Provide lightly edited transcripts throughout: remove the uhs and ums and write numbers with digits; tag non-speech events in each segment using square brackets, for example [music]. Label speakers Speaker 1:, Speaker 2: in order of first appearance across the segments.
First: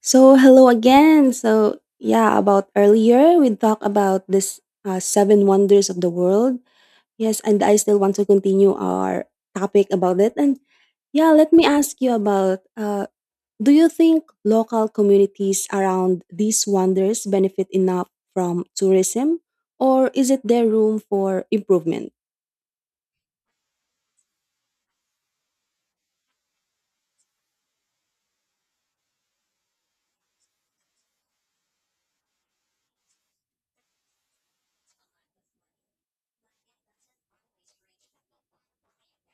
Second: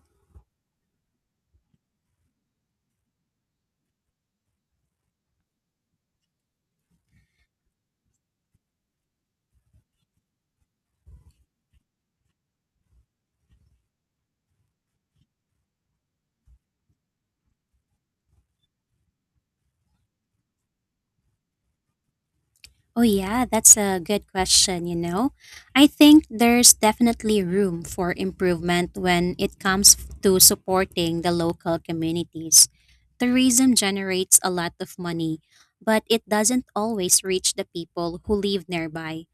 Speaker 1: So hello again. So yeah, about earlier we talked about this seven wonders of the world. Yes, and I still want to continue our topic about it. And yeah, let me ask you about do you think local communities around these wonders benefit enough from tourism, or is it there room for improvement?
Speaker 2: Oh, yeah, that's a good question, you know. I think there's definitely room for improvement when it comes to supporting the local communities. Tourism generates a lot of money, but it doesn't always reach the people who live nearby.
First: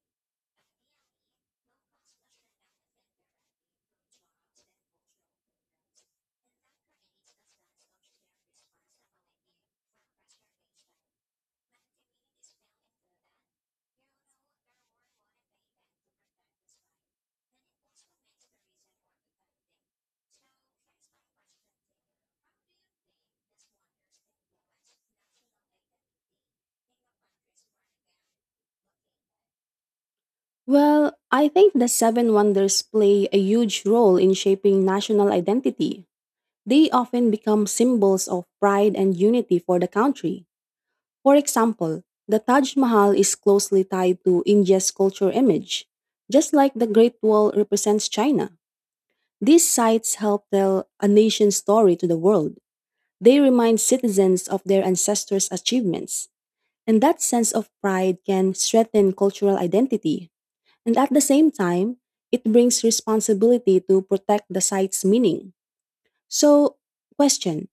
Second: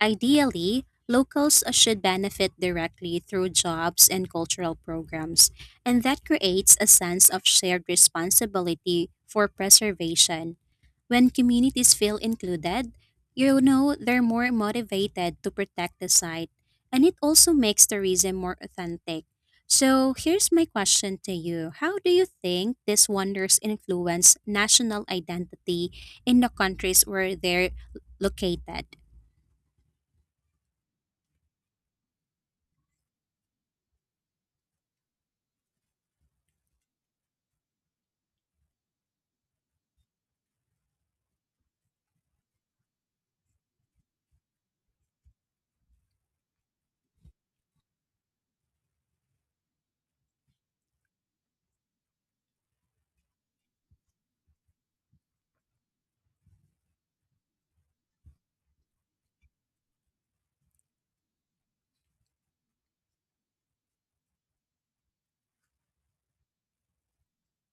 Speaker 2: Ideally, locals should benefit directly through jobs and cultural programs, and that creates a sense of shared responsibility for preservation. When communities feel included, you know, they're more motivated to protect the site, and it also makes tourism more authentic. So, here's my question to you: how do you think these wonders influence national identity in the countries where they're located?
Speaker 1: Well, I think the seven wonders play a huge role in shaping national identity. They often become symbols of pride and unity for the country. For example, the Taj Mahal is closely tied to India's culture image, just like the Great Wall represents China. These sites help tell a nation's story to the world. They remind citizens of their ancestors' achievements, and that sense of pride can strengthen cultural identity. And at the same time, it brings responsibility to protect the site's meaning. So, question,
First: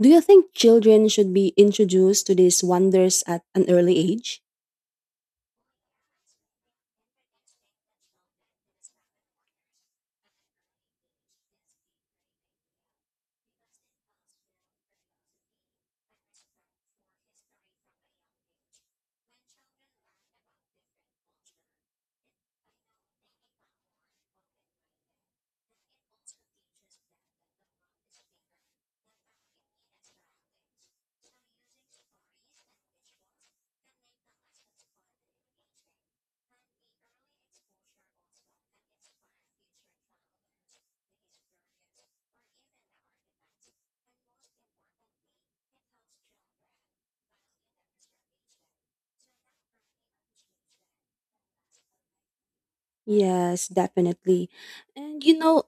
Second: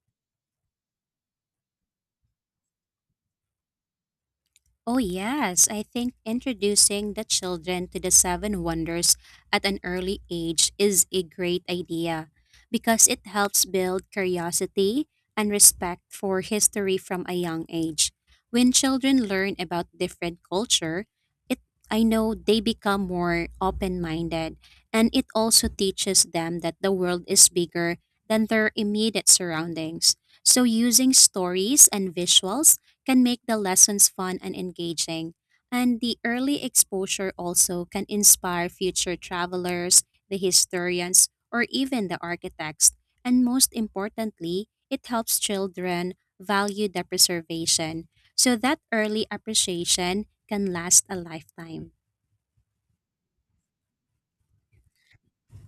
Speaker 1: do you think children should be introduced to these wonders at an early age?
Speaker 2: Oh, yes. I think introducing the children to the seven wonders at an early age is a great idea because it helps build curiosity and respect for history from a young age. When children learn about different culture, it I know they become more open-minded, and it also teaches them that the world is bigger than their immediate surroundings. So using stories and visuals can make the lessons fun and engaging. And the early exposure also can inspire future travelers, the historians, or even the architects. And most importantly, it helps children value the preservation. So that early appreciation can last a lifetime.
Speaker 1: Yes, definitely. And you know,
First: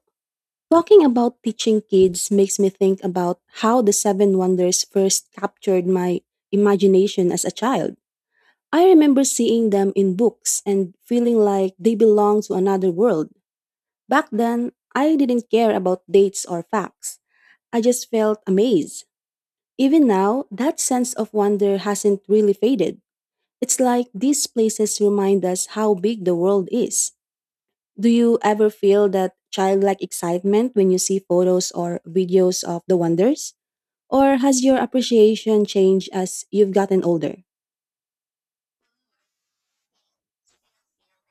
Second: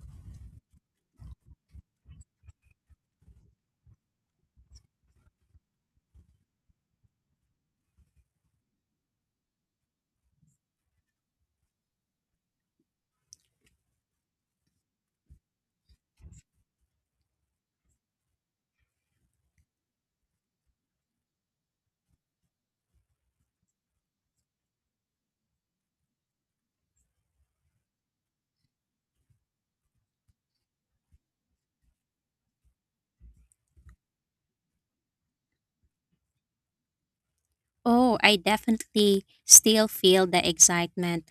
Speaker 1: talking about teaching kids makes me think about how the seven wonders first captured my imagination as a child. I remember seeing them in books and feeling like they belong to another world. Back then, I didn't care about dates or facts. I just felt amazed. Even now, that sense of wonder hasn't really faded. It's like these places remind us how big the world is. Do you ever feel that childlike excitement when you see photos or videos of the wonders? Or has your appreciation changed as you've gotten older?
Speaker 2: Oh, I definitely still feel the excitement,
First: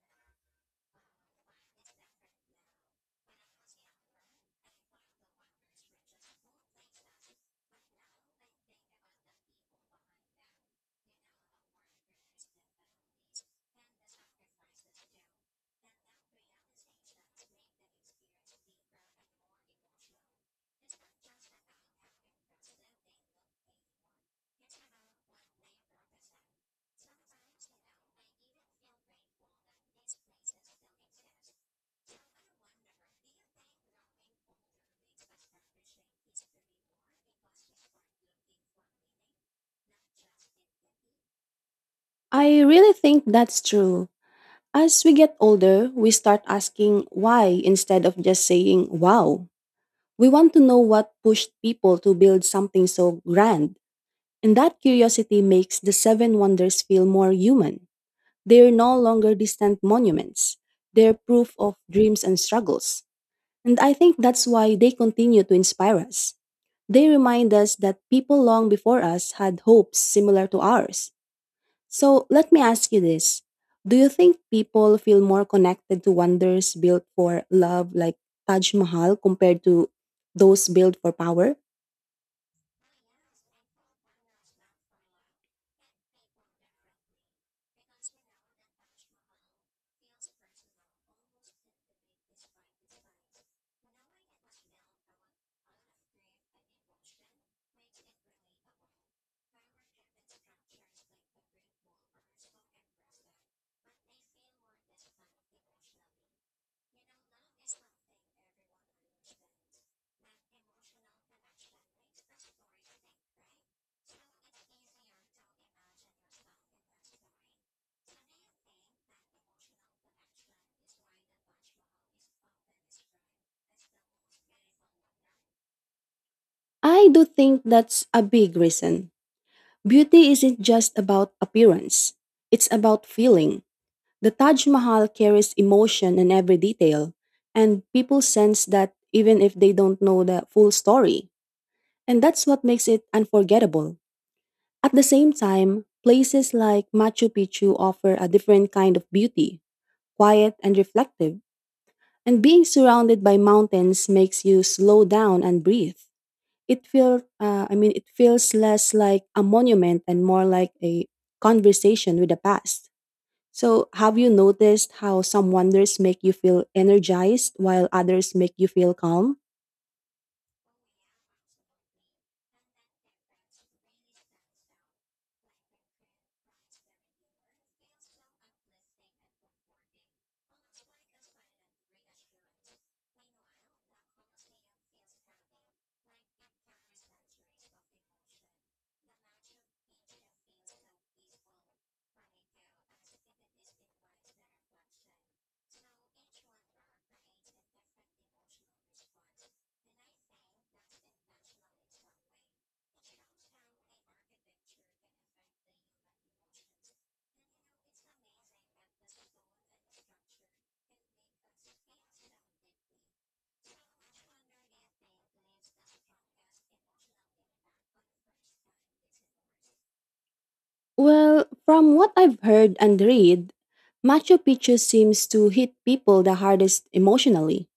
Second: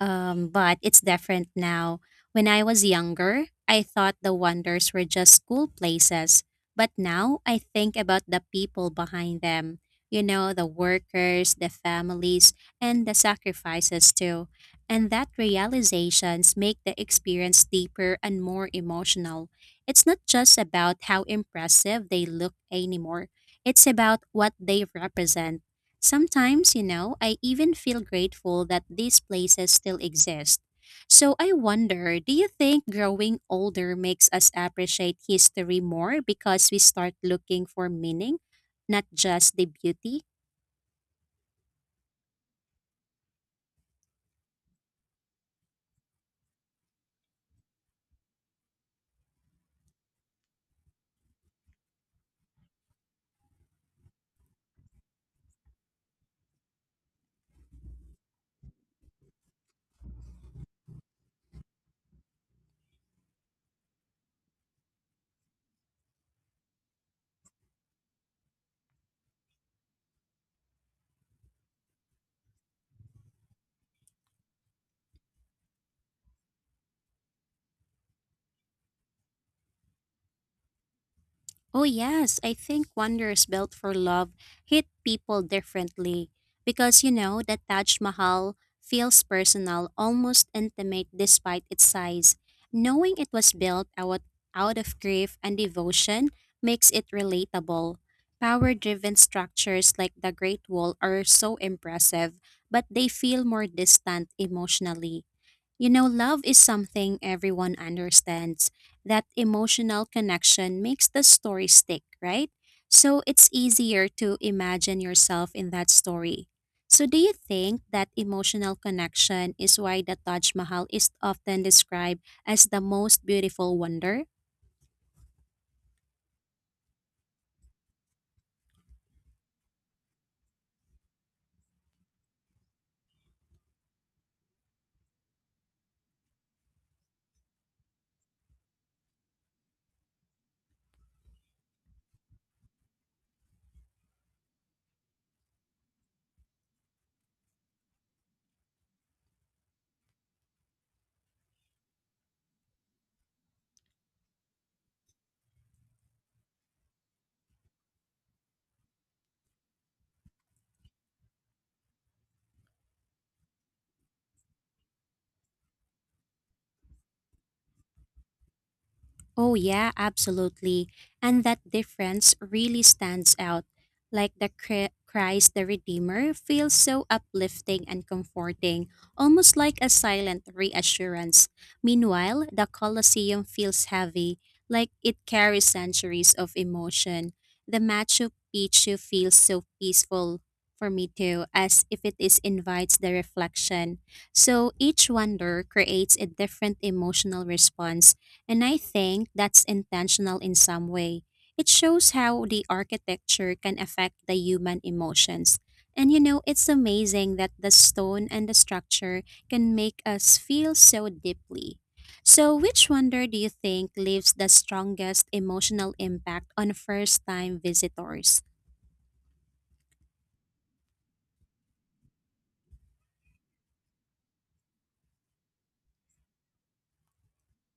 Speaker 2: but it's different now. When I was younger, I thought the wonders were just cool places, but now I think about the people behind them. You know, the workers, the families, and the sacrifices too. And that realizations make the experience deeper and more emotional. It's not just about how impressive they look anymore. It's about what they represent. Sometimes, you know, I even feel grateful that these places still exist. So I wonder, do you think growing older makes us appreciate history more because we start looking for meaning, not just the beauty?
Speaker 1: I really think that's true. As we get older, we start asking why instead of just saying wow. We want to know what pushed people to build something so grand, and that curiosity makes the seven wonders feel more human. They're no longer distant monuments. They're proof of dreams and struggles. And I think that's why they continue to inspire us. They remind us that people long before us had hopes similar to ours. So let me ask you this. Do you think people feel more connected to wonders built for love like Taj Mahal compared to those built for power?
Speaker 2: Oh, yes. I think Wonders Built for Love hit people differently because, you know, the Taj Mahal feels personal, almost intimate despite its size. Knowing it was out of grief and devotion makes it relatable. Power driven structures like the Great Wall are so impressive, but they feel more distant emotionally. You know, love is something everyone understands. That emotional connection makes the story stick, right? So it's easier to imagine yourself in that story. So, do you think that emotional connection is why the Taj Mahal is often described as the most beautiful wonder?
Speaker 1: I do think that's a big reason. Beauty isn't just about appearance, it's about feeling. The Taj Mahal carries emotion in every detail, and people sense that even if they don't know the full story. And that's what makes it unforgettable. At the same time, places like Machu Picchu offer a different kind of beauty, quiet and reflective. And being surrounded by mountains makes you slow down and breathe. It feels I mean, it feels less like a monument and more like a conversation with the past. So, have you noticed how some wonders make you feel energized while others make you feel calm?
Speaker 2: Oh, yeah, absolutely. And that difference really stands out. Like the Christ the Redeemer feels so uplifting and comforting, almost like a silent reassurance. Meanwhile, the Colosseum feels heavy, like it carries centuries of emotion. The Machu Picchu feels so peaceful for me too, as if it is invites the reflection. So each wonder creates a different emotional response, and I think that's intentional in some way. It shows how the architecture can affect the human emotions. And you know, it's amazing that the stone and the structure can make us feel so deeply. So, which wonder do you think leaves the strongest emotional impact on first time visitors?
Speaker 1: Well, from what I've heard and read, Machu Picchu seems to hit people the hardest emotionally.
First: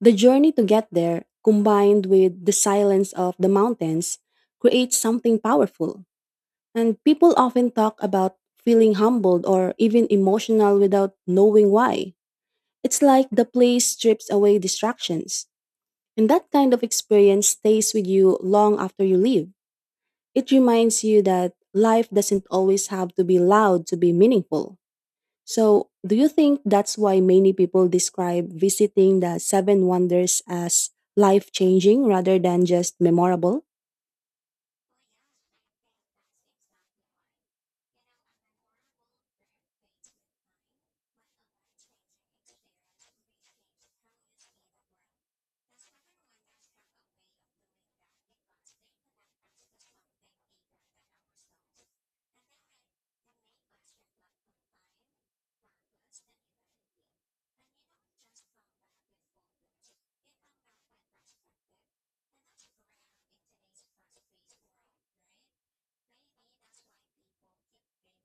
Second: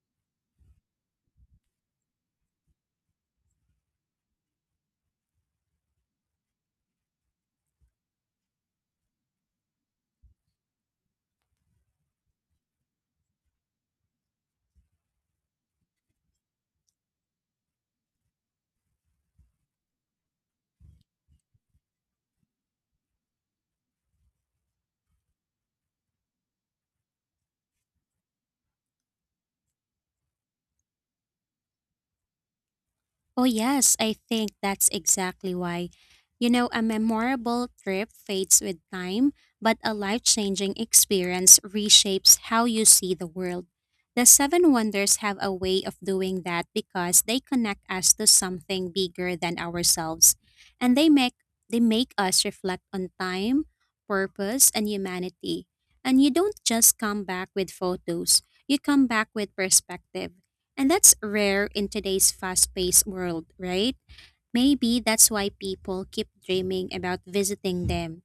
Speaker 1: The journey to get there, combined with the silence of the mountains, creates something powerful. And people often talk about feeling humbled or even emotional without knowing why. It's like the place strips away distractions. And that kind of experience stays with you long after you leave. It reminds you that life doesn't always have to be loud to be meaningful. So, do you think that's why many people describe visiting the Seven Wonders as life changing rather than just
Speaker 2: Oh,
Speaker 1: memorable?
Speaker 2: yes, I think that's exactly why. You know, a memorable trip fades with time, but a life changing experience reshapes how you see the world. The Seven Wonders have a way of doing that because they connect us to something bigger than ourselves, and they make us reflect on time, purpose, and humanity. And you don't just come back with photos, you come back with perspective. And that's rare in today's fast paced world, right? Maybe that's why people keep dreaming about visiting them.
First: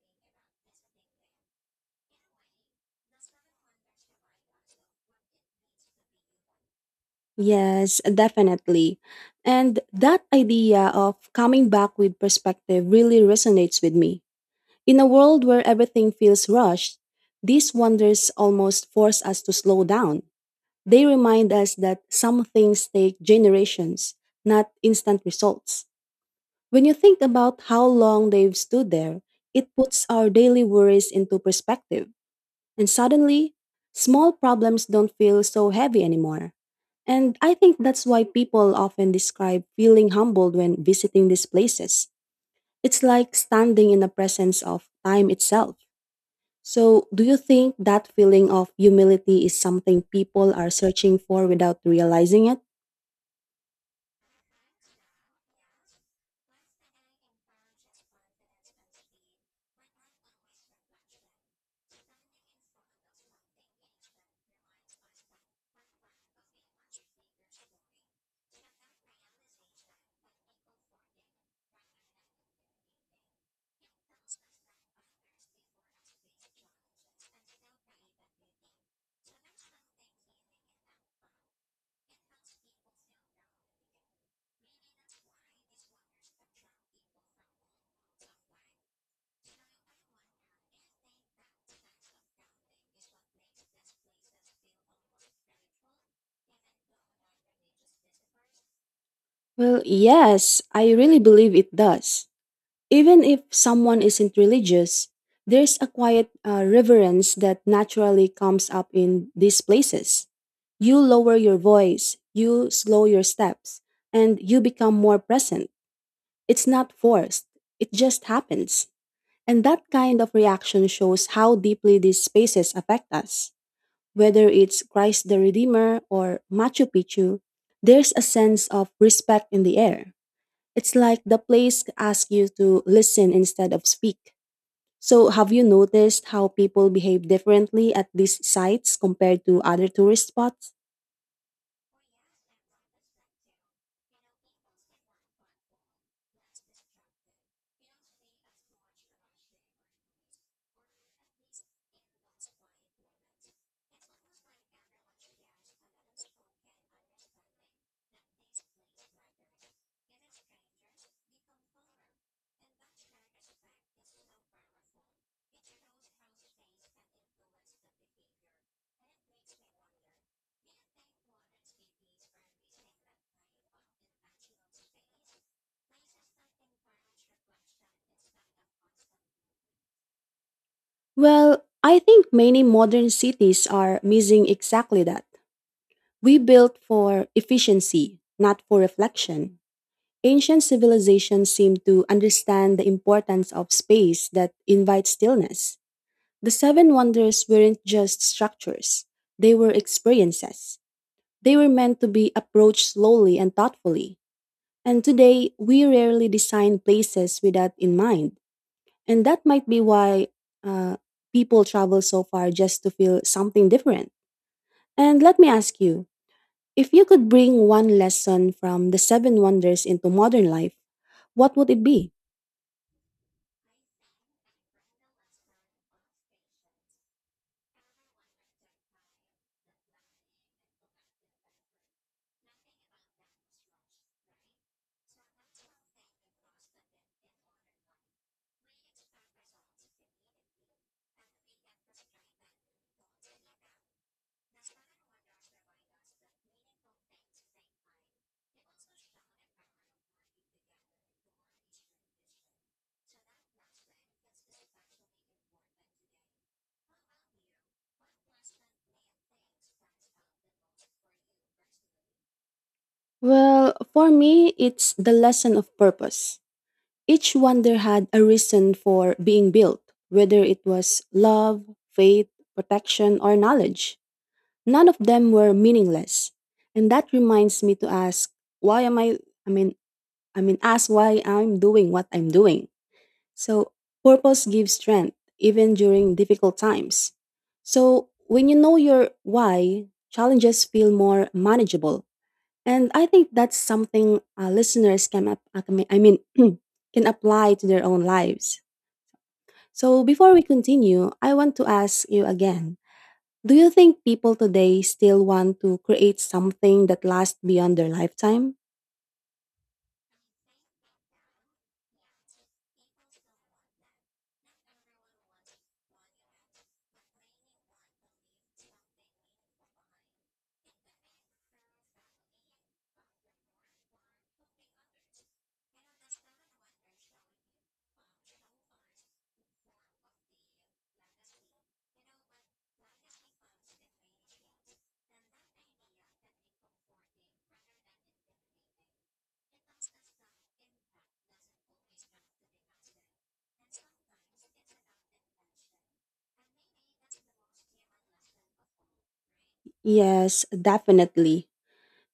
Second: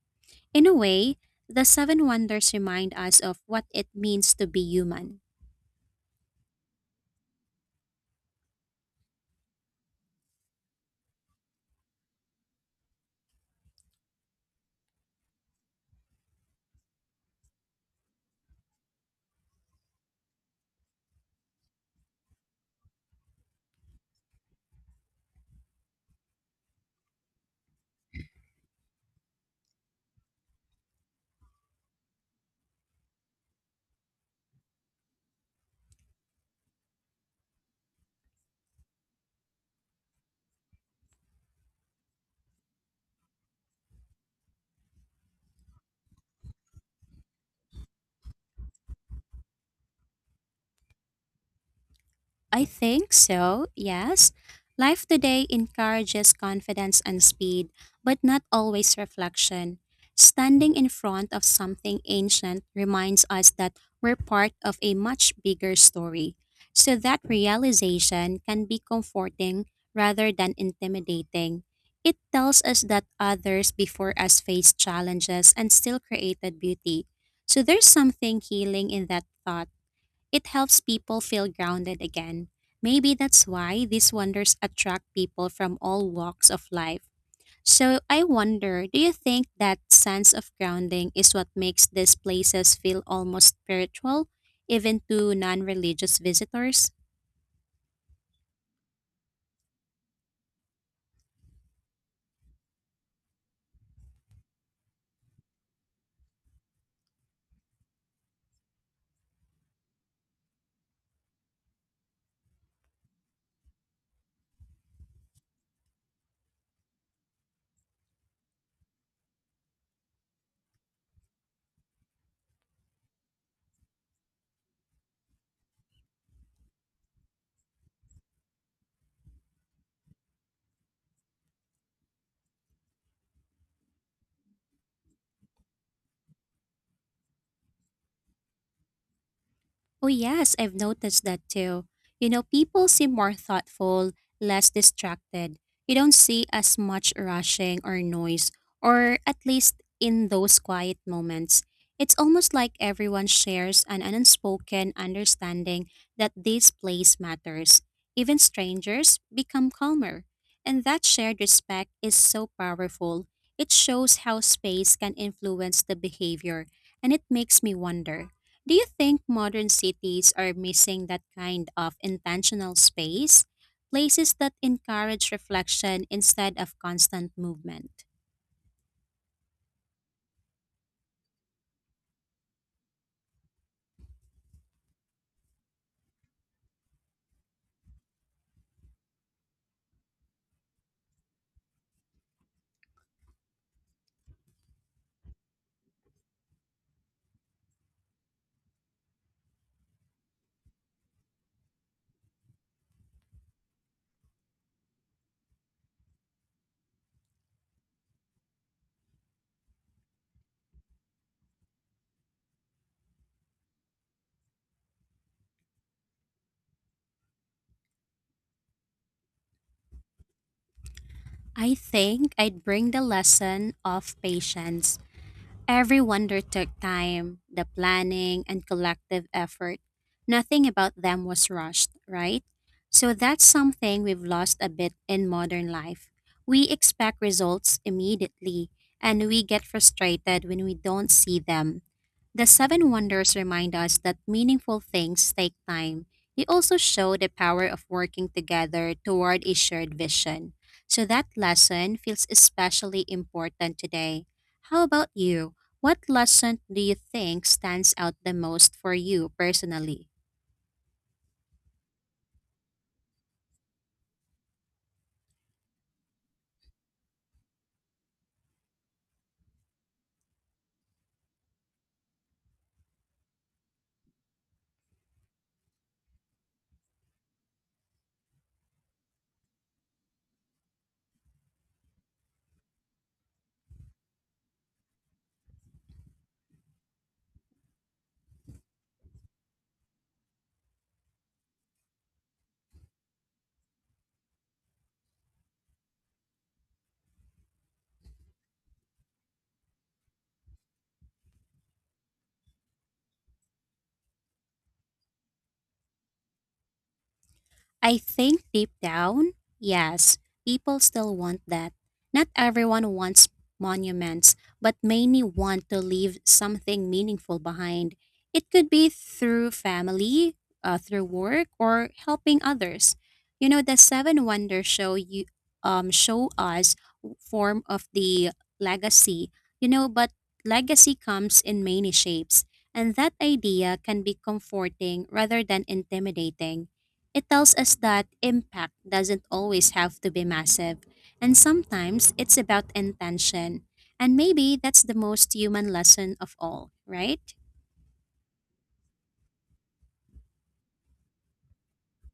Speaker 2: In a way, the Seven Wonders remind us of what it means to be human.
Speaker 1: Yes, definitely. And that idea of coming back with perspective really resonates with me. In a world where everything feels rushed, these wonders almost force us to slow down. They remind us that some things take generations, not instant results. When you think about how long they've stood there, it puts our daily worries into perspective. And suddenly, small problems don't feel so heavy anymore. And I think that's why people often describe feeling humbled when visiting these places. It's like standing in the presence of time itself. So, do you think that feeling of humility is something people are searching for without realizing it?
Speaker 2: I think so, yes. Life today encourages confidence and speed, but not always reflection. Standing in front of something ancient reminds us that we're part of a much bigger story. So that realization can be comforting rather than intimidating. It tells us that others before us faced challenges and still created beauty. So there's something healing in that thought. It helps people feel grounded again. Maybe that's why these wonders attract people from all walks of life. So I wonder, do you think that sense of grounding is what makes these places feel almost spiritual, even to non religious visitors?
Speaker 1: Well, yes, I really believe it does. Even if someone isn't religious, there's a quiet reverence that naturally comes up in these places. You lower your voice, you slow your steps, and you become more present. It's not forced, it just happens. And that kind of reaction shows how deeply these spaces affect us. Whether it's Christ the Redeemer or Machu Picchu, there's a sense of respect in the air. It's like the place asks you to listen instead of speak. So, have you noticed how people behave differently at these sites compared to other
Speaker 2: Oh,
Speaker 1: tourist
Speaker 2: yes,
Speaker 1: spots?
Speaker 2: I've noticed that too. You know, people seem more thoughtful, less distracted. You don't see as much rushing or noise, or at least in those quiet moments. It's almost like everyone shares an unspoken understanding that this place matters. Even strangers become calmer. And that shared respect is so powerful. It shows how space can influence the behavior, and it makes me wonder. Do you think modern cities are missing that kind of intentional space? Places that encourage reflection instead of constant movement?
Speaker 1: Well, I think many modern cities are missing exactly that. We built for efficiency, not for reflection. Ancient civilizations seem to understand the importance of space that invites stillness. The Seven Wonders weren't just structures, they were experiences. They were meant to be approached slowly and thoughtfully. And today, we rarely design places with that in mind. And that might be why uh, people travel so far just to feel something different. And let me ask you, if you could bring one lesson from the seven wonders into modern life, what would
Speaker 2: I
Speaker 1: it be?
Speaker 2: think I'd bring the lesson of patience. Everyone there took time, the planning, and collective effort. Nothing about them was rushed, right? So that's something we've lost a bit in modern life. We expect results immediately, and we get frustrated when we don't see them. The Seven Wonders remind us that meaningful things take time. They also show the power of working together toward a shared vision. So that lesson feels especially important today. How about you? What lesson do you think stands out the most for you personally?
Speaker 1: Well, for me, it's the lesson of purpose. Each wonder had a reason for being built, whether it was love, faith, protection, or knowledge. None of them were meaningless. And that reminds me to ask, why am I mean, I mean, ask why I'm doing what I'm doing. So, purpose gives strength, even during difficult times. So, when you know your why, challenges feel more manageable. And I think that's something listeners can [clears throat] can apply to their own lives. So, before we continue, I want to ask you again, do you think people today still want to create something that lasts beyond their
Speaker 2: I think
Speaker 1: lifetime?
Speaker 2: deep down, yes, people still want that. Not everyone wants monuments, but many want to leave something meaningful behind. It could be through family, through work, or helping others. You know, the Seven Wonders show you show us form of the legacy. You know, but legacy comes in many shapes, and that idea can be comforting rather than intimidating. It tells us that impact doesn't always have to be massive, and sometimes it's about intention. And maybe that's the most human lesson of all, right?
Speaker 1: Yes, definitely.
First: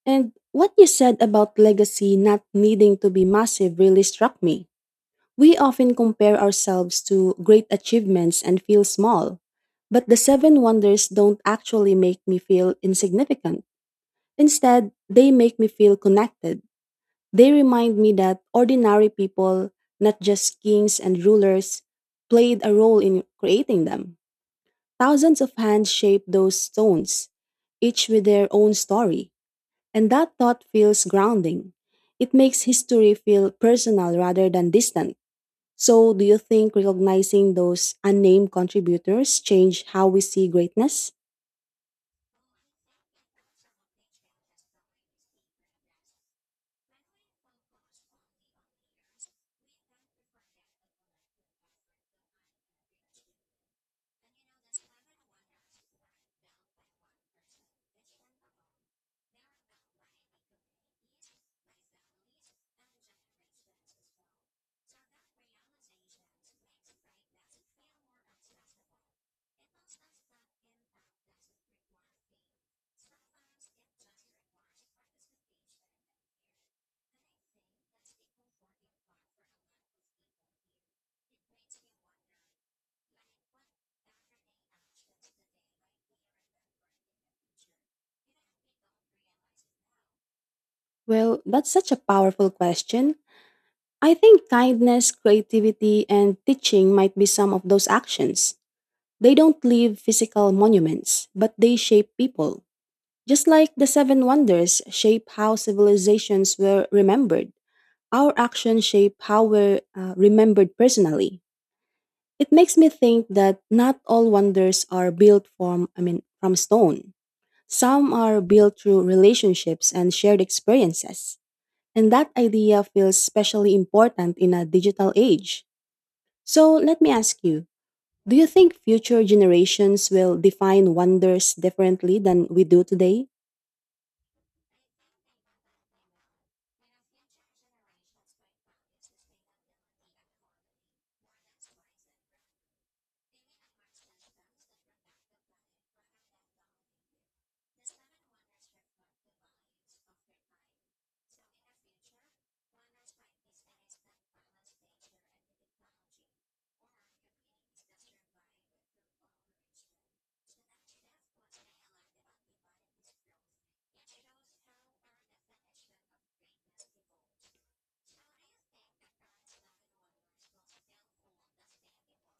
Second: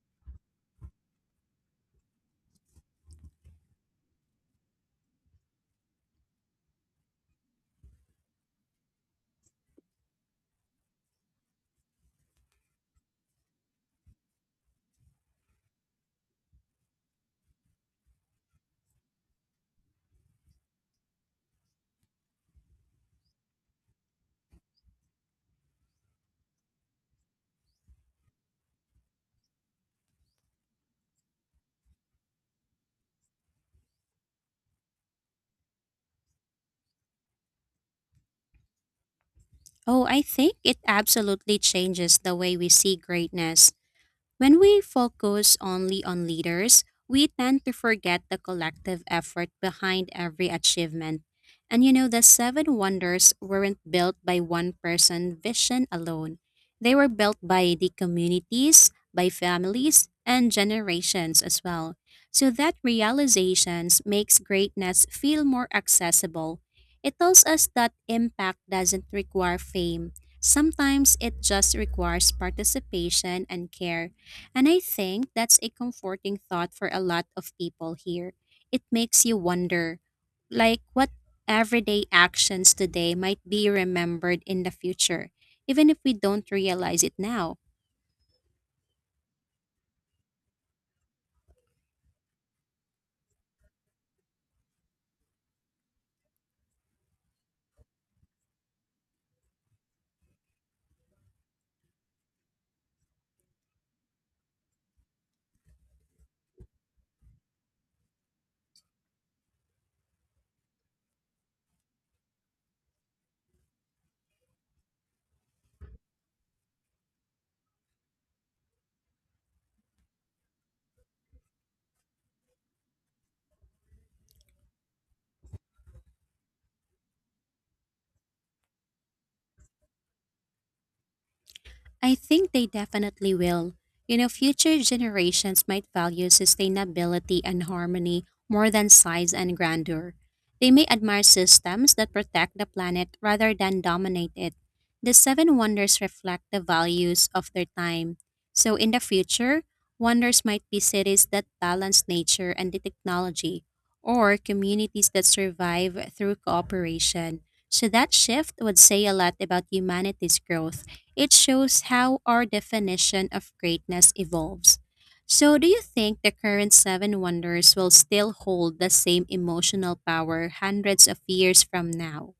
Speaker 1: And what you said about legacy not needing to be massive really struck me. We often compare ourselves to great achievements and feel small. But the seven wonders don't actually make me feel insignificant. Instead, they make me feel connected. They remind me that ordinary people, not just kings and rulers, played a role in creating them. Thousands of hands shaped those stones, each with their own story, and that thought feels grounding. It makes history feel personal rather than distant. So, do you think recognizing those unnamed contributors change
Speaker 2: Oh,
Speaker 1: how we
Speaker 2: I
Speaker 1: see
Speaker 2: think it
Speaker 1: greatness?
Speaker 2: absolutely changes the way we see greatness. When we focus only on leaders, we tend to forget the collective effort behind every achievement. And you know, the seven wonders weren't built by one person's vision alone. They were built by the communities, by families, and generations as well. So that realizations makes greatness feel more accessible. It tells us that impact doesn't require fame. Sometimes it just requires participation and care. And I think that's a comforting thought for a lot of people here. It makes you wonder, like, what everyday actions today might be remembered in the future, even if we don't realize it now.
Speaker 1: Well, that's such a powerful question. I think kindness, creativity, and teaching might be some of those actions. They don't leave physical monuments, but they shape people. Just like the Seven Wonders shape how civilizations were remembered, our actions shape how we're remembered personally. It makes me think that not all wonders are built from stone. Some are built through relationships and shared experiences. And that idea feels especially important in a digital age. So let me ask you, do you think future generations will define wonders
Speaker 2: I
Speaker 1: differently than
Speaker 2: think
Speaker 1: we
Speaker 2: they
Speaker 1: do today?
Speaker 2: definitely will. You know, future generations might value sustainability and harmony more than size and grandeur. They may admire systems that protect the planet rather than dominate it. The Seven Wonders reflect the values of their time. So, in the future, wonders might be cities that balance nature and the technology, or communities that survive through cooperation. So, that shift would say a lot about humanity's growth. It shows how our definition of greatness evolves. So, do you think the current seven wonders will still hold the same emotional power hundreds of years from now?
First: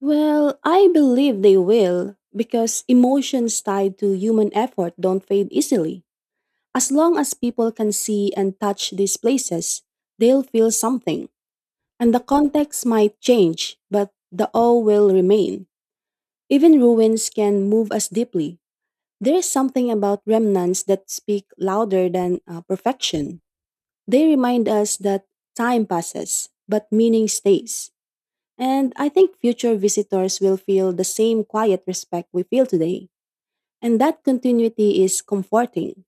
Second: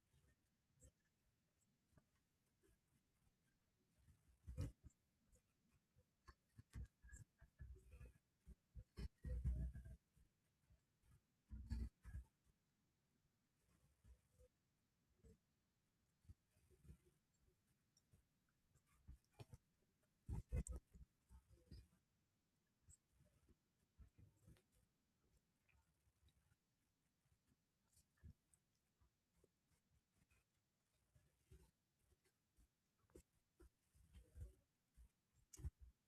Speaker 1: Well, I believe they will because emotions tied to human effort don't fade easily. As long as people can see and touch these places, they'll feel something. And the context might change, but the awe will remain. Even ruins can move us deeply. There is something about remnants that speak louder than perfection. They remind us that time passes, but meaning stays. And I think future visitors will feel the same quiet respect we feel today. And that continuity is comforting.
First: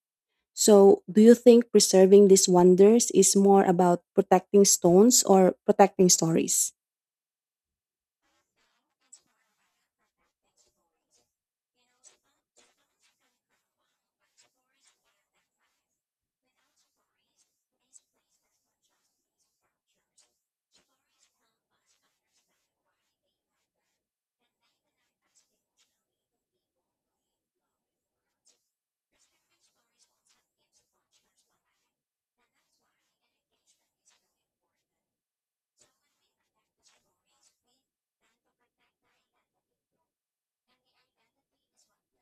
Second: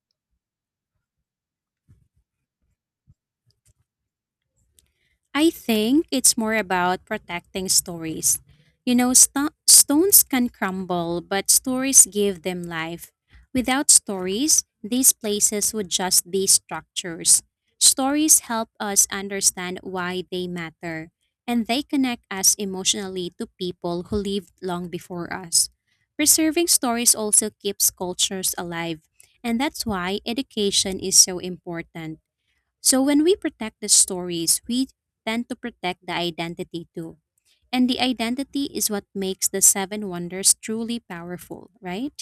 Speaker 1: So, do you think preserving these wonders is more about protecting stones
Speaker 2: I
Speaker 1: or
Speaker 2: think
Speaker 1: protecting
Speaker 2: it's more
Speaker 1: stories?
Speaker 2: about protecting stories. You know, stones can crumble, but stories give them life. Without stories, these places would just be structures. Stories help us understand why they matter, and they connect us emotionally to people who lived long before us. Preserving stories also keeps cultures alive, and that's why education is so important. So when we protect the stories, we tend to protect the identity too. And the identity is what makes the seven wonders truly powerful, right?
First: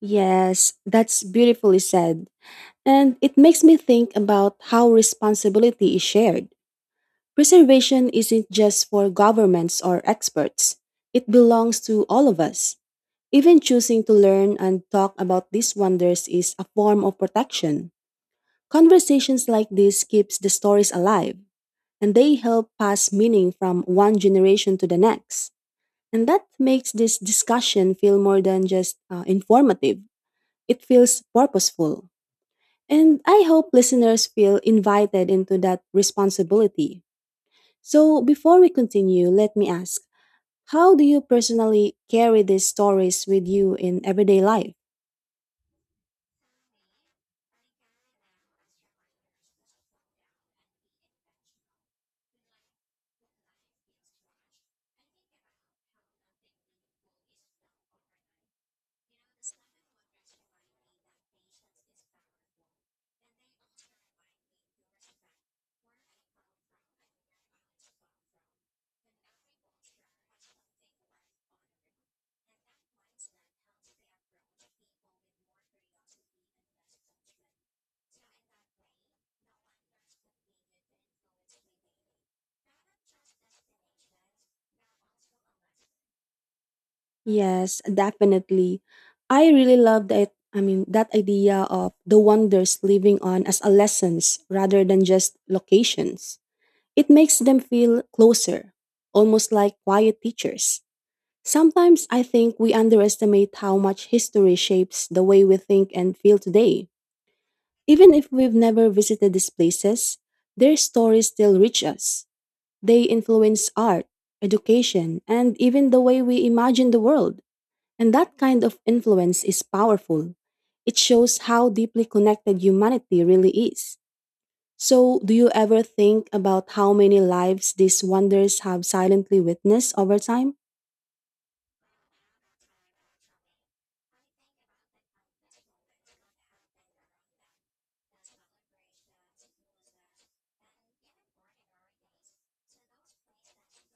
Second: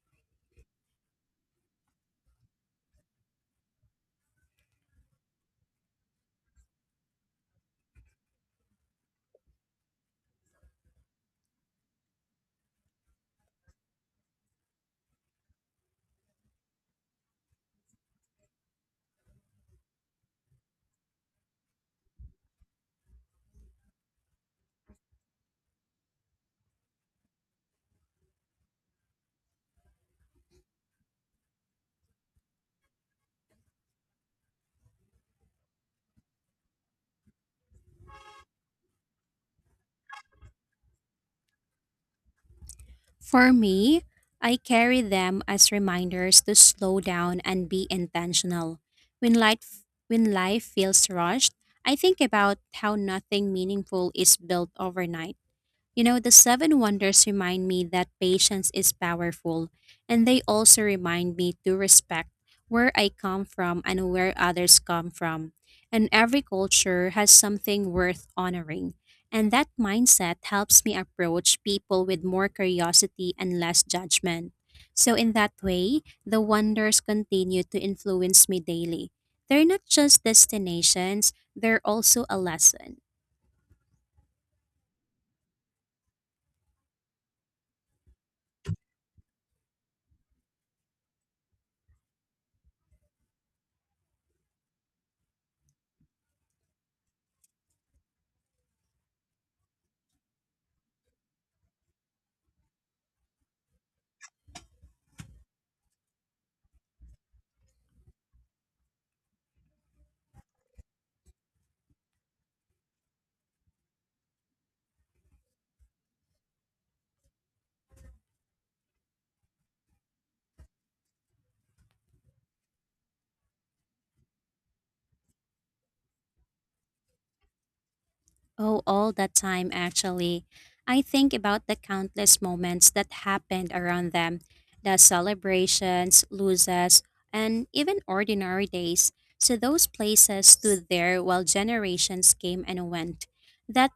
Speaker 1: Yes, that's beautifully said. And it makes me think about how responsibility is shared. Preservation isn't just for governments or experts, it belongs to all of us. Even choosing to learn and talk about these wonders is a form of protection. Conversations like this keeps the stories alive, and they help pass meaning from one generation to the next. And that makes this discussion feel more than just informative. It feels purposeful. And I hope listeners feel invited into that responsibility. So, before we continue, let me ask, how do you personally carry these stories with
Speaker 2: For
Speaker 1: you
Speaker 2: me,
Speaker 1: in everyday
Speaker 2: I
Speaker 1: life?
Speaker 2: carry them as reminders to slow down and be intentional. When life feels rushed, I think about how nothing meaningful is built overnight. You know, the seven wonders remind me that patience is powerful, and they also remind me to respect where I come from and where others come from. And every culture has something worth honoring. And that mindset helps me approach people with more curiosity and less judgment. So, in that way, the wonders continue to influence me daily. They're not just destinations, they're also a lesson.
Speaker 1: Yes, definitely. I really love that. I mean, that idea of the wonders living on as a lessons rather than just locations. It makes them feel closer, almost like quiet teachers. Sometimes I think we underestimate how much history shapes the way we think and feel today. Even if we've never visited these places, their stories still reach us. They influence art, education, and even the way we imagine the world. And that kind of influence is powerful. It shows how deeply connected humanity really is. So, do you ever think about how many lives these wonders
Speaker 2: Oh,
Speaker 1: have
Speaker 2: all that
Speaker 1: silently
Speaker 2: time,
Speaker 1: witnessed over
Speaker 2: actually.
Speaker 1: time?
Speaker 2: I think about the countless moments that happened around them: the celebrations, losses, and even ordinary days. So those places stood there while generations came and went. That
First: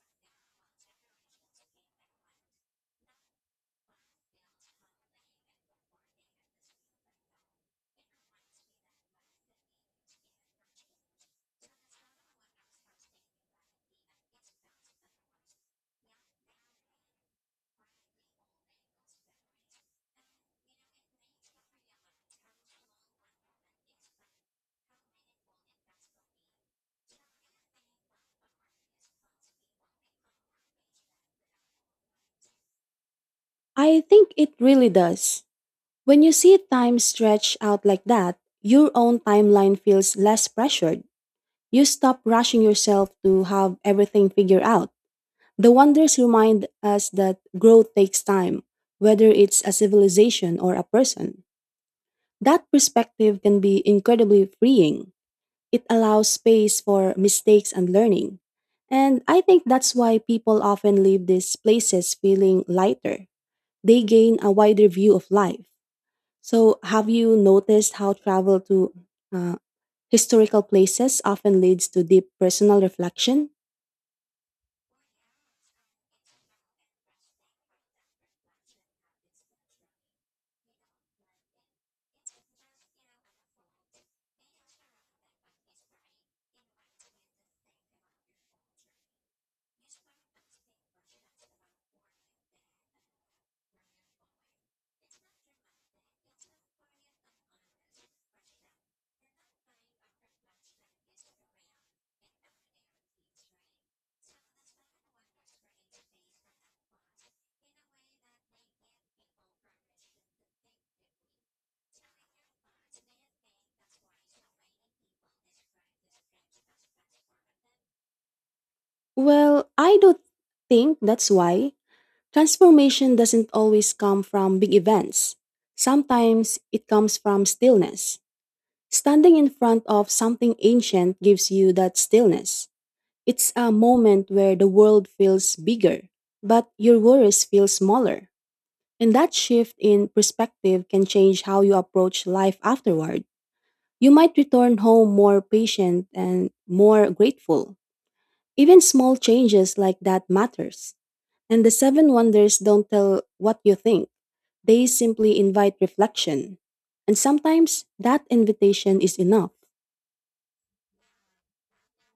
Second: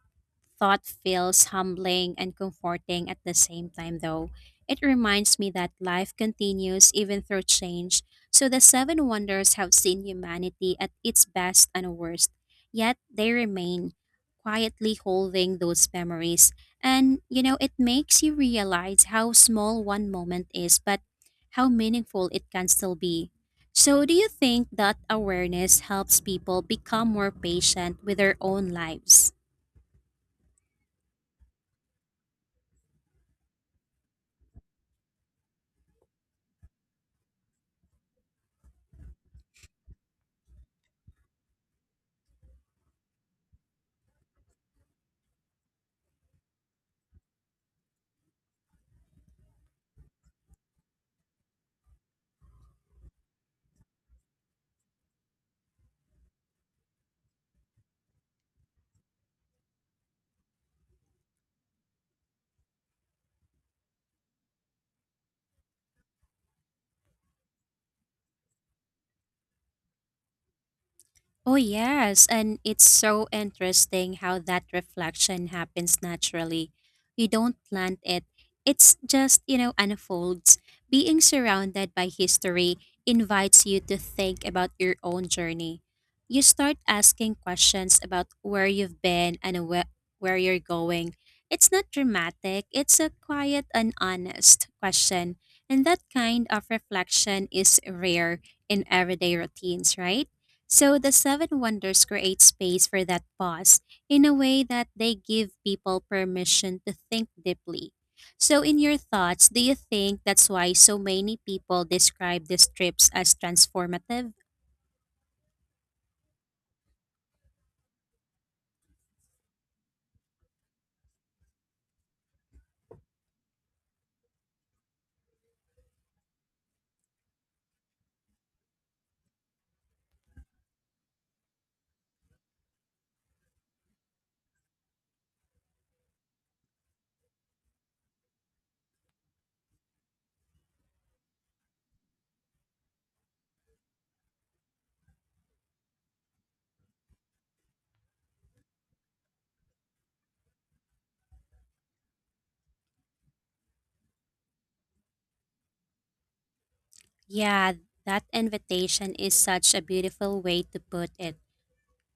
Speaker 2: thought feels humbling and comforting at the same time, though. It reminds me that life continues even through change, so the seven wonders have seen humanity at its best and worst, yet they remain quietly holding those memories. And, you know, it makes you realize how small one moment is, but how meaningful it can still be. So, do you think that awareness helps people become more patient with their own lives?
Speaker 1: I think it really does. When you see time stretch out like that, your own timeline feels less pressured. You stop rushing yourself to have everything figured out. The wonders remind us that growth takes time, whether it's a civilization or a person. That perspective can be incredibly freeing. It allows space for mistakes and learning. And I think that's why people often leave these places feeling lighter. They gain a wider view of life. So, have you noticed how travel to uh, historical places
Speaker 2: Oh,
Speaker 1: often leads to
Speaker 2: yes.
Speaker 1: deep
Speaker 2: And
Speaker 1: personal
Speaker 2: it's so
Speaker 1: reflection?
Speaker 2: interesting how that reflection happens naturally. You don't plant it, it's just, you know, unfolds. Being surrounded by history invites you to think about your own journey. You start asking questions about where you've been and where you're going. It's not dramatic, it's a quiet and honest question. And that kind of reflection is rare in everyday routines, right? So the seven wonders create space for that pause in a way that they give people permission to think deeply. So, in your thoughts, do you think that's why so many people describe these trips as transformative?
Speaker 1: Well, I don't think that's why. Transformation doesn't always come from big events. Sometimes it comes from stillness. Standing in front of something ancient gives you that stillness. It's a moment where the world feels bigger, but your worries feel smaller. And that shift in perspective can change how you approach life afterward. You might return home more patient and more grateful. Even small changes like that matters. And the seven wonders don't tell what you think. They simply invite reflection. And
Speaker 2: Yeah,
Speaker 1: sometimes
Speaker 2: that
Speaker 1: that invitation
Speaker 2: invitation
Speaker 1: is
Speaker 2: is
Speaker 1: enough.
Speaker 2: such a beautiful way to put it.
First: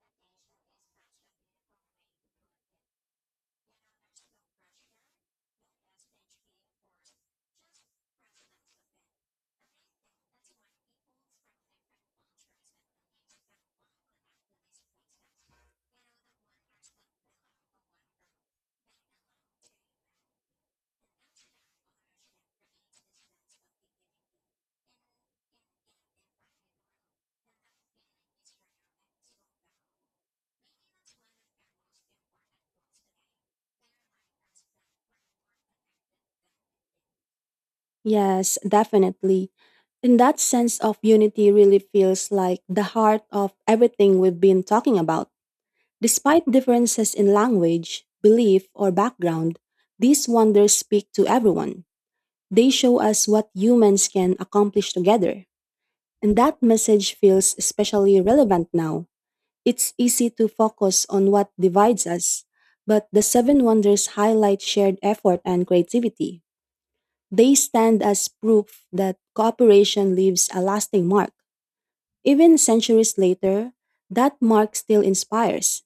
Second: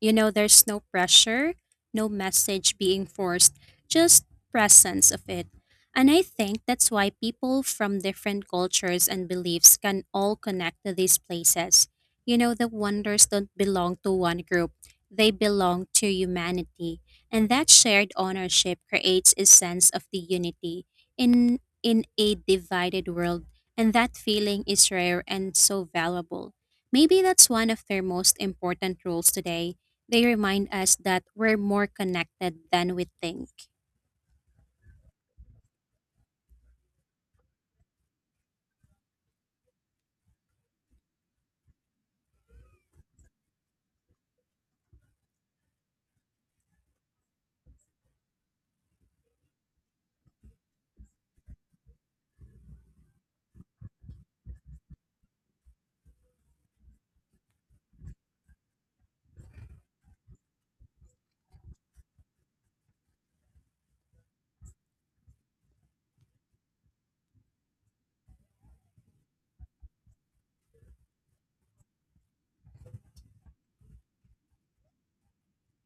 Speaker 2: You know, there's no pressure, no message being forced, just presence of it. And I think that's why people from different cultures and beliefs can all connect to these places. You know, the wonders don't belong to one group, they belong to humanity. And that shared ownership creates a sense of the unity in a divided world. And that feeling is rare and so valuable. Maybe that's one of their most important roles today they remind us that we're more connected than we think.
Speaker 1: Yes, definitely. And that sense of unity really feels like the heart of everything we've been talking about. Despite differences in language, belief, or background, these wonders speak to everyone. They show us what humans can accomplish together. And that message feels especially relevant now. It's easy to focus on what divides us, but the seven wonders highlight shared effort and creativity. They stand as proof that cooperation leaves a lasting mark. Even centuries later, that mark still inspires.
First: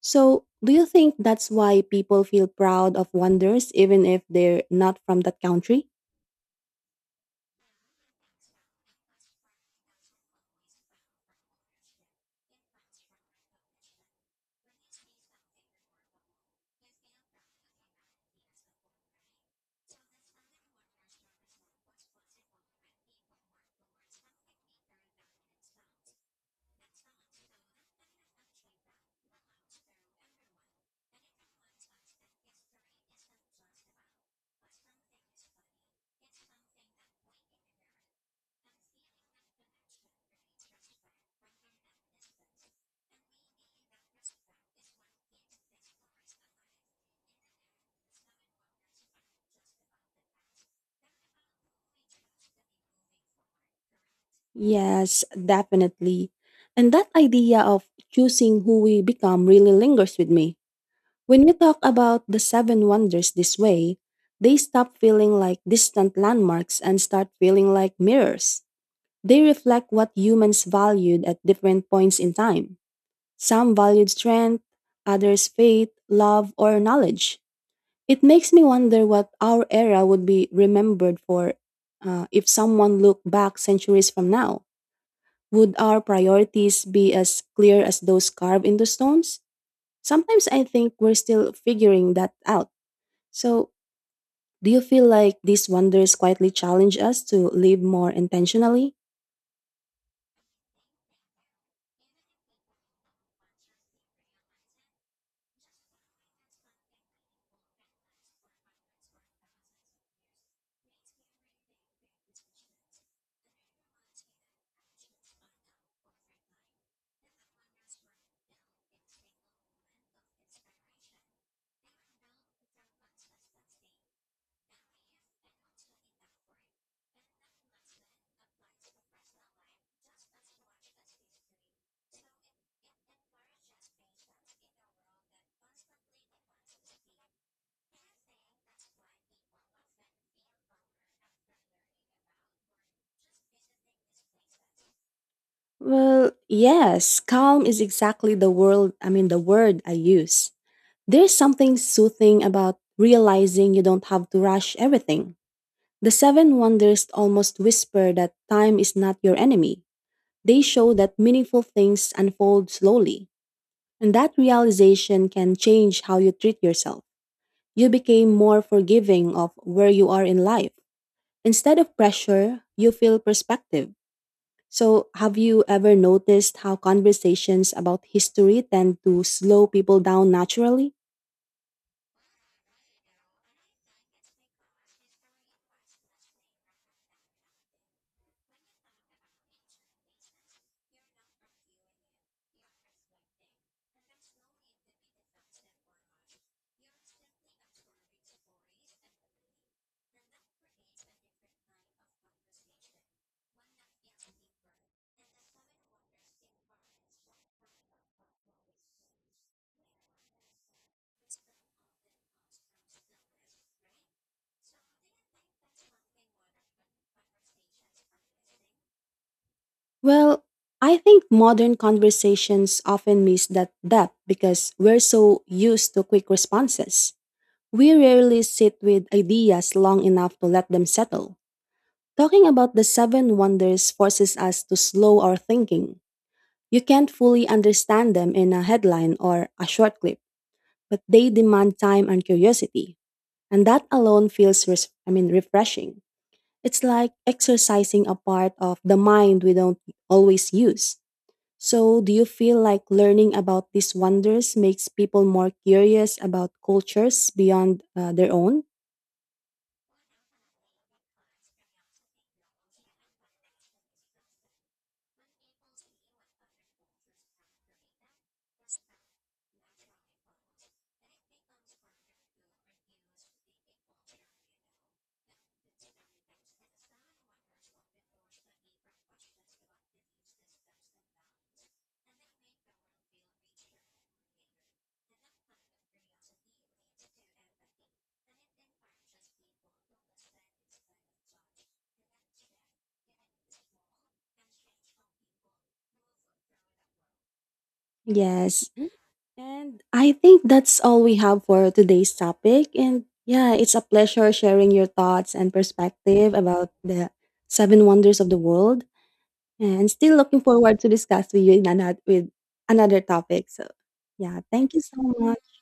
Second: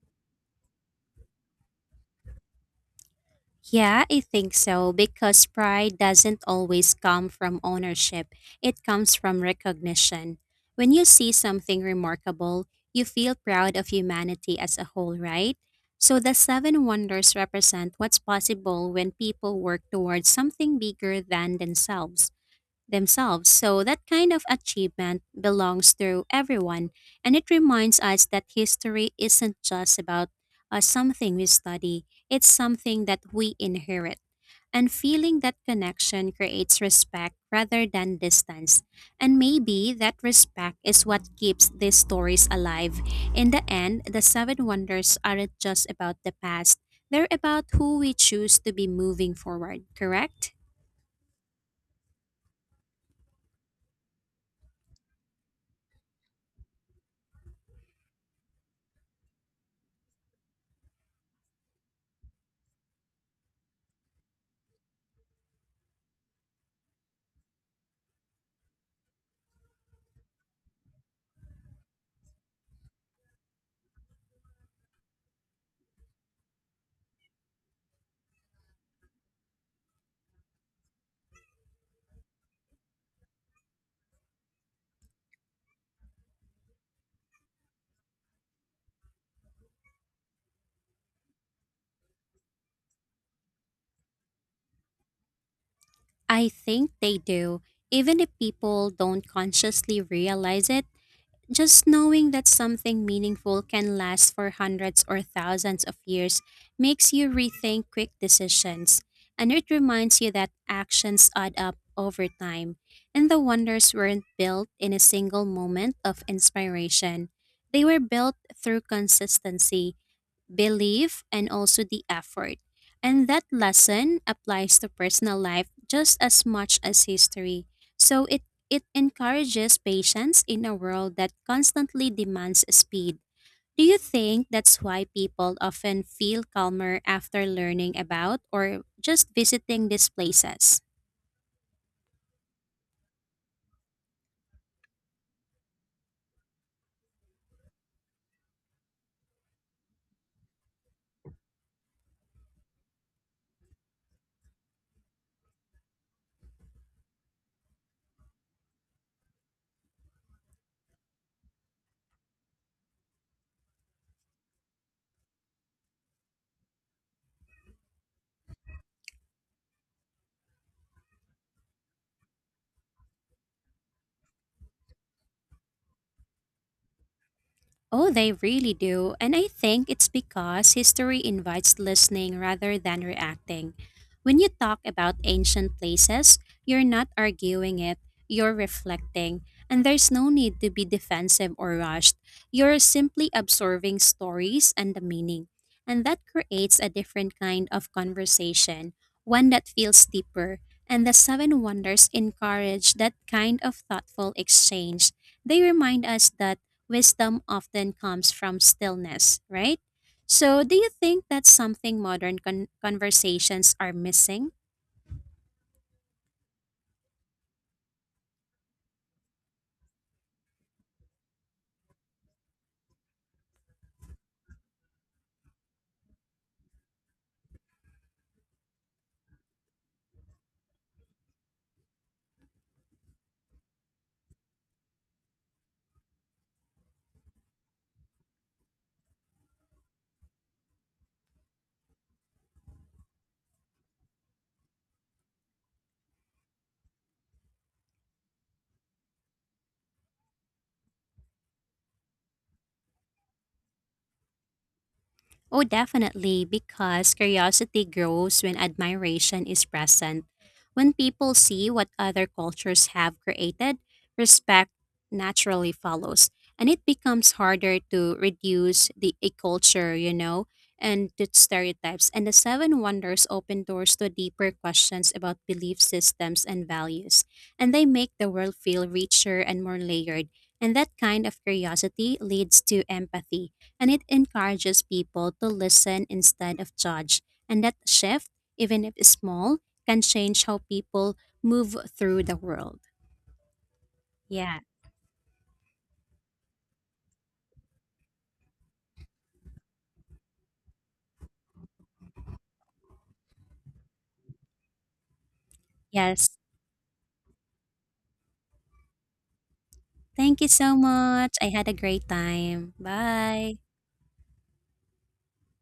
Speaker 1: So, do you think that's why people feel proud of wonders
Speaker 2: Yeah,
Speaker 1: even
Speaker 2: I
Speaker 1: if
Speaker 2: think
Speaker 1: they're
Speaker 2: so,
Speaker 1: not from that
Speaker 2: because
Speaker 1: country?
Speaker 2: pride doesn't always come from ownership, it comes from recognition. When you see something remarkable, you feel proud of humanity as a whole, right? So the seven wonders represent what's possible when people work towards something bigger than themselves. So that kind of achievement belongs to everyone, and it reminds us that history isn't just about something we study, it's something that we inherit. And feeling that connection creates respect rather than distance. And maybe that respect is what keeps these stories alive. In the end, the seven wonders aren't just about the past, they're about who we choose to be moving forward, correct?
Speaker 1: Yes, definitely. And that idea of choosing who we become really lingers with me. When you talk about the seven wonders this way, they stop feeling like distant landmarks and start feeling like mirrors. They reflect what humans valued at different points in time. Some valued strength, others faith, love, or knowledge. It makes me wonder what our era would be remembered for if someone looked back centuries from now. Would our priorities be as clear as those carved into stones? Sometimes I think we're still figuring that out. So, do you feel like these wonders
Speaker 2: I
Speaker 1: quietly
Speaker 2: think
Speaker 1: challenge
Speaker 2: they
Speaker 1: us to
Speaker 2: do,
Speaker 1: live more
Speaker 2: even if people
Speaker 1: intentionally?
Speaker 2: don't consciously realize it. Just knowing that something meaningful can last for hundreds or thousands of years makes you rethink quick decisions, and it reminds you that actions add up over time, and the wonders weren't built in a single moment of inspiration. They were built through consistency belief, and also the effort. And that lesson applies to personal life just as much as history. So it encourages patience in a world that constantly demands speed. Do you think that's why people often feel calmer after learning about or just visiting these places?
Speaker 1: Well, yes, calm is exactly the world, I mean the word I use. There's something soothing about realizing you don't have to rush everything. The seven wonders almost whisper that time is not your enemy. They show that meaningful things unfold slowly. And that realization can change how you treat yourself. You became more forgiving of where you are in life. Instead of pressure, you feel perspective. So, have you ever noticed how conversations about
Speaker 2: Oh, they
Speaker 1: history
Speaker 2: really
Speaker 1: tend
Speaker 2: do.
Speaker 1: to
Speaker 2: And I
Speaker 1: slow
Speaker 2: think
Speaker 1: people
Speaker 2: it's
Speaker 1: down
Speaker 2: because
Speaker 1: naturally?
Speaker 2: history invites listening rather than reacting. When you talk about ancient places, you're not arguing it, you're reflecting. And there's no need to be defensive or rushed. You're simply absorbing stories and the meaning. And that creates a different kind of conversation, one that feels deeper. And the Seven Wonders encourage that kind of thoughtful exchange. They remind us that wisdom often comes from stillness, right? So, do you think that's something modern conversations are missing?
Speaker 1: Well, I think modern conversations often miss that depth because we're so used to quick responses. We rarely sit with ideas long enough to let them settle. Talking about the seven wonders forces us to slow our thinking. You can't fully understand them in a headline or a short clip, but they demand time and curiosity. And that alone feels refreshing. It's like exercising a part of the mind we don't always use. So, do you feel like learning about these wonders makes people more
Speaker 2: Oh,
Speaker 1: curious
Speaker 2: definitely,
Speaker 1: about
Speaker 2: because
Speaker 1: cultures beyond
Speaker 2: curiosity
Speaker 1: their
Speaker 2: grows when
Speaker 1: own?
Speaker 2: admiration is present. When people see what other cultures have created, respect naturally follows, and it becomes harder to reduce the a culture, you know, and to stereotypes. And the seven wonders open doors to deeper questions about belief systems and values, and they make the world feel richer and more layered. And that kind of curiosity leads to empathy and it encourages people to listen instead of judge. And that shift, even if small, can change how people move through the world. Yeah.
Speaker 1: Yes, and I think that's all we have for today's topic. And yeah, it's a pleasure sharing your thoughts and perspective
Speaker 2: Yes.
Speaker 1: about the seven wonders of the world. And still looking
Speaker 2: Thank you so
Speaker 1: forward to discuss
Speaker 2: much.
Speaker 1: with
Speaker 2: I
Speaker 1: you in
Speaker 2: had a
Speaker 1: another
Speaker 2: great
Speaker 1: with
Speaker 2: time.
Speaker 1: another topic.
Speaker 2: Bye.
Speaker 1: So yeah, thank you so much.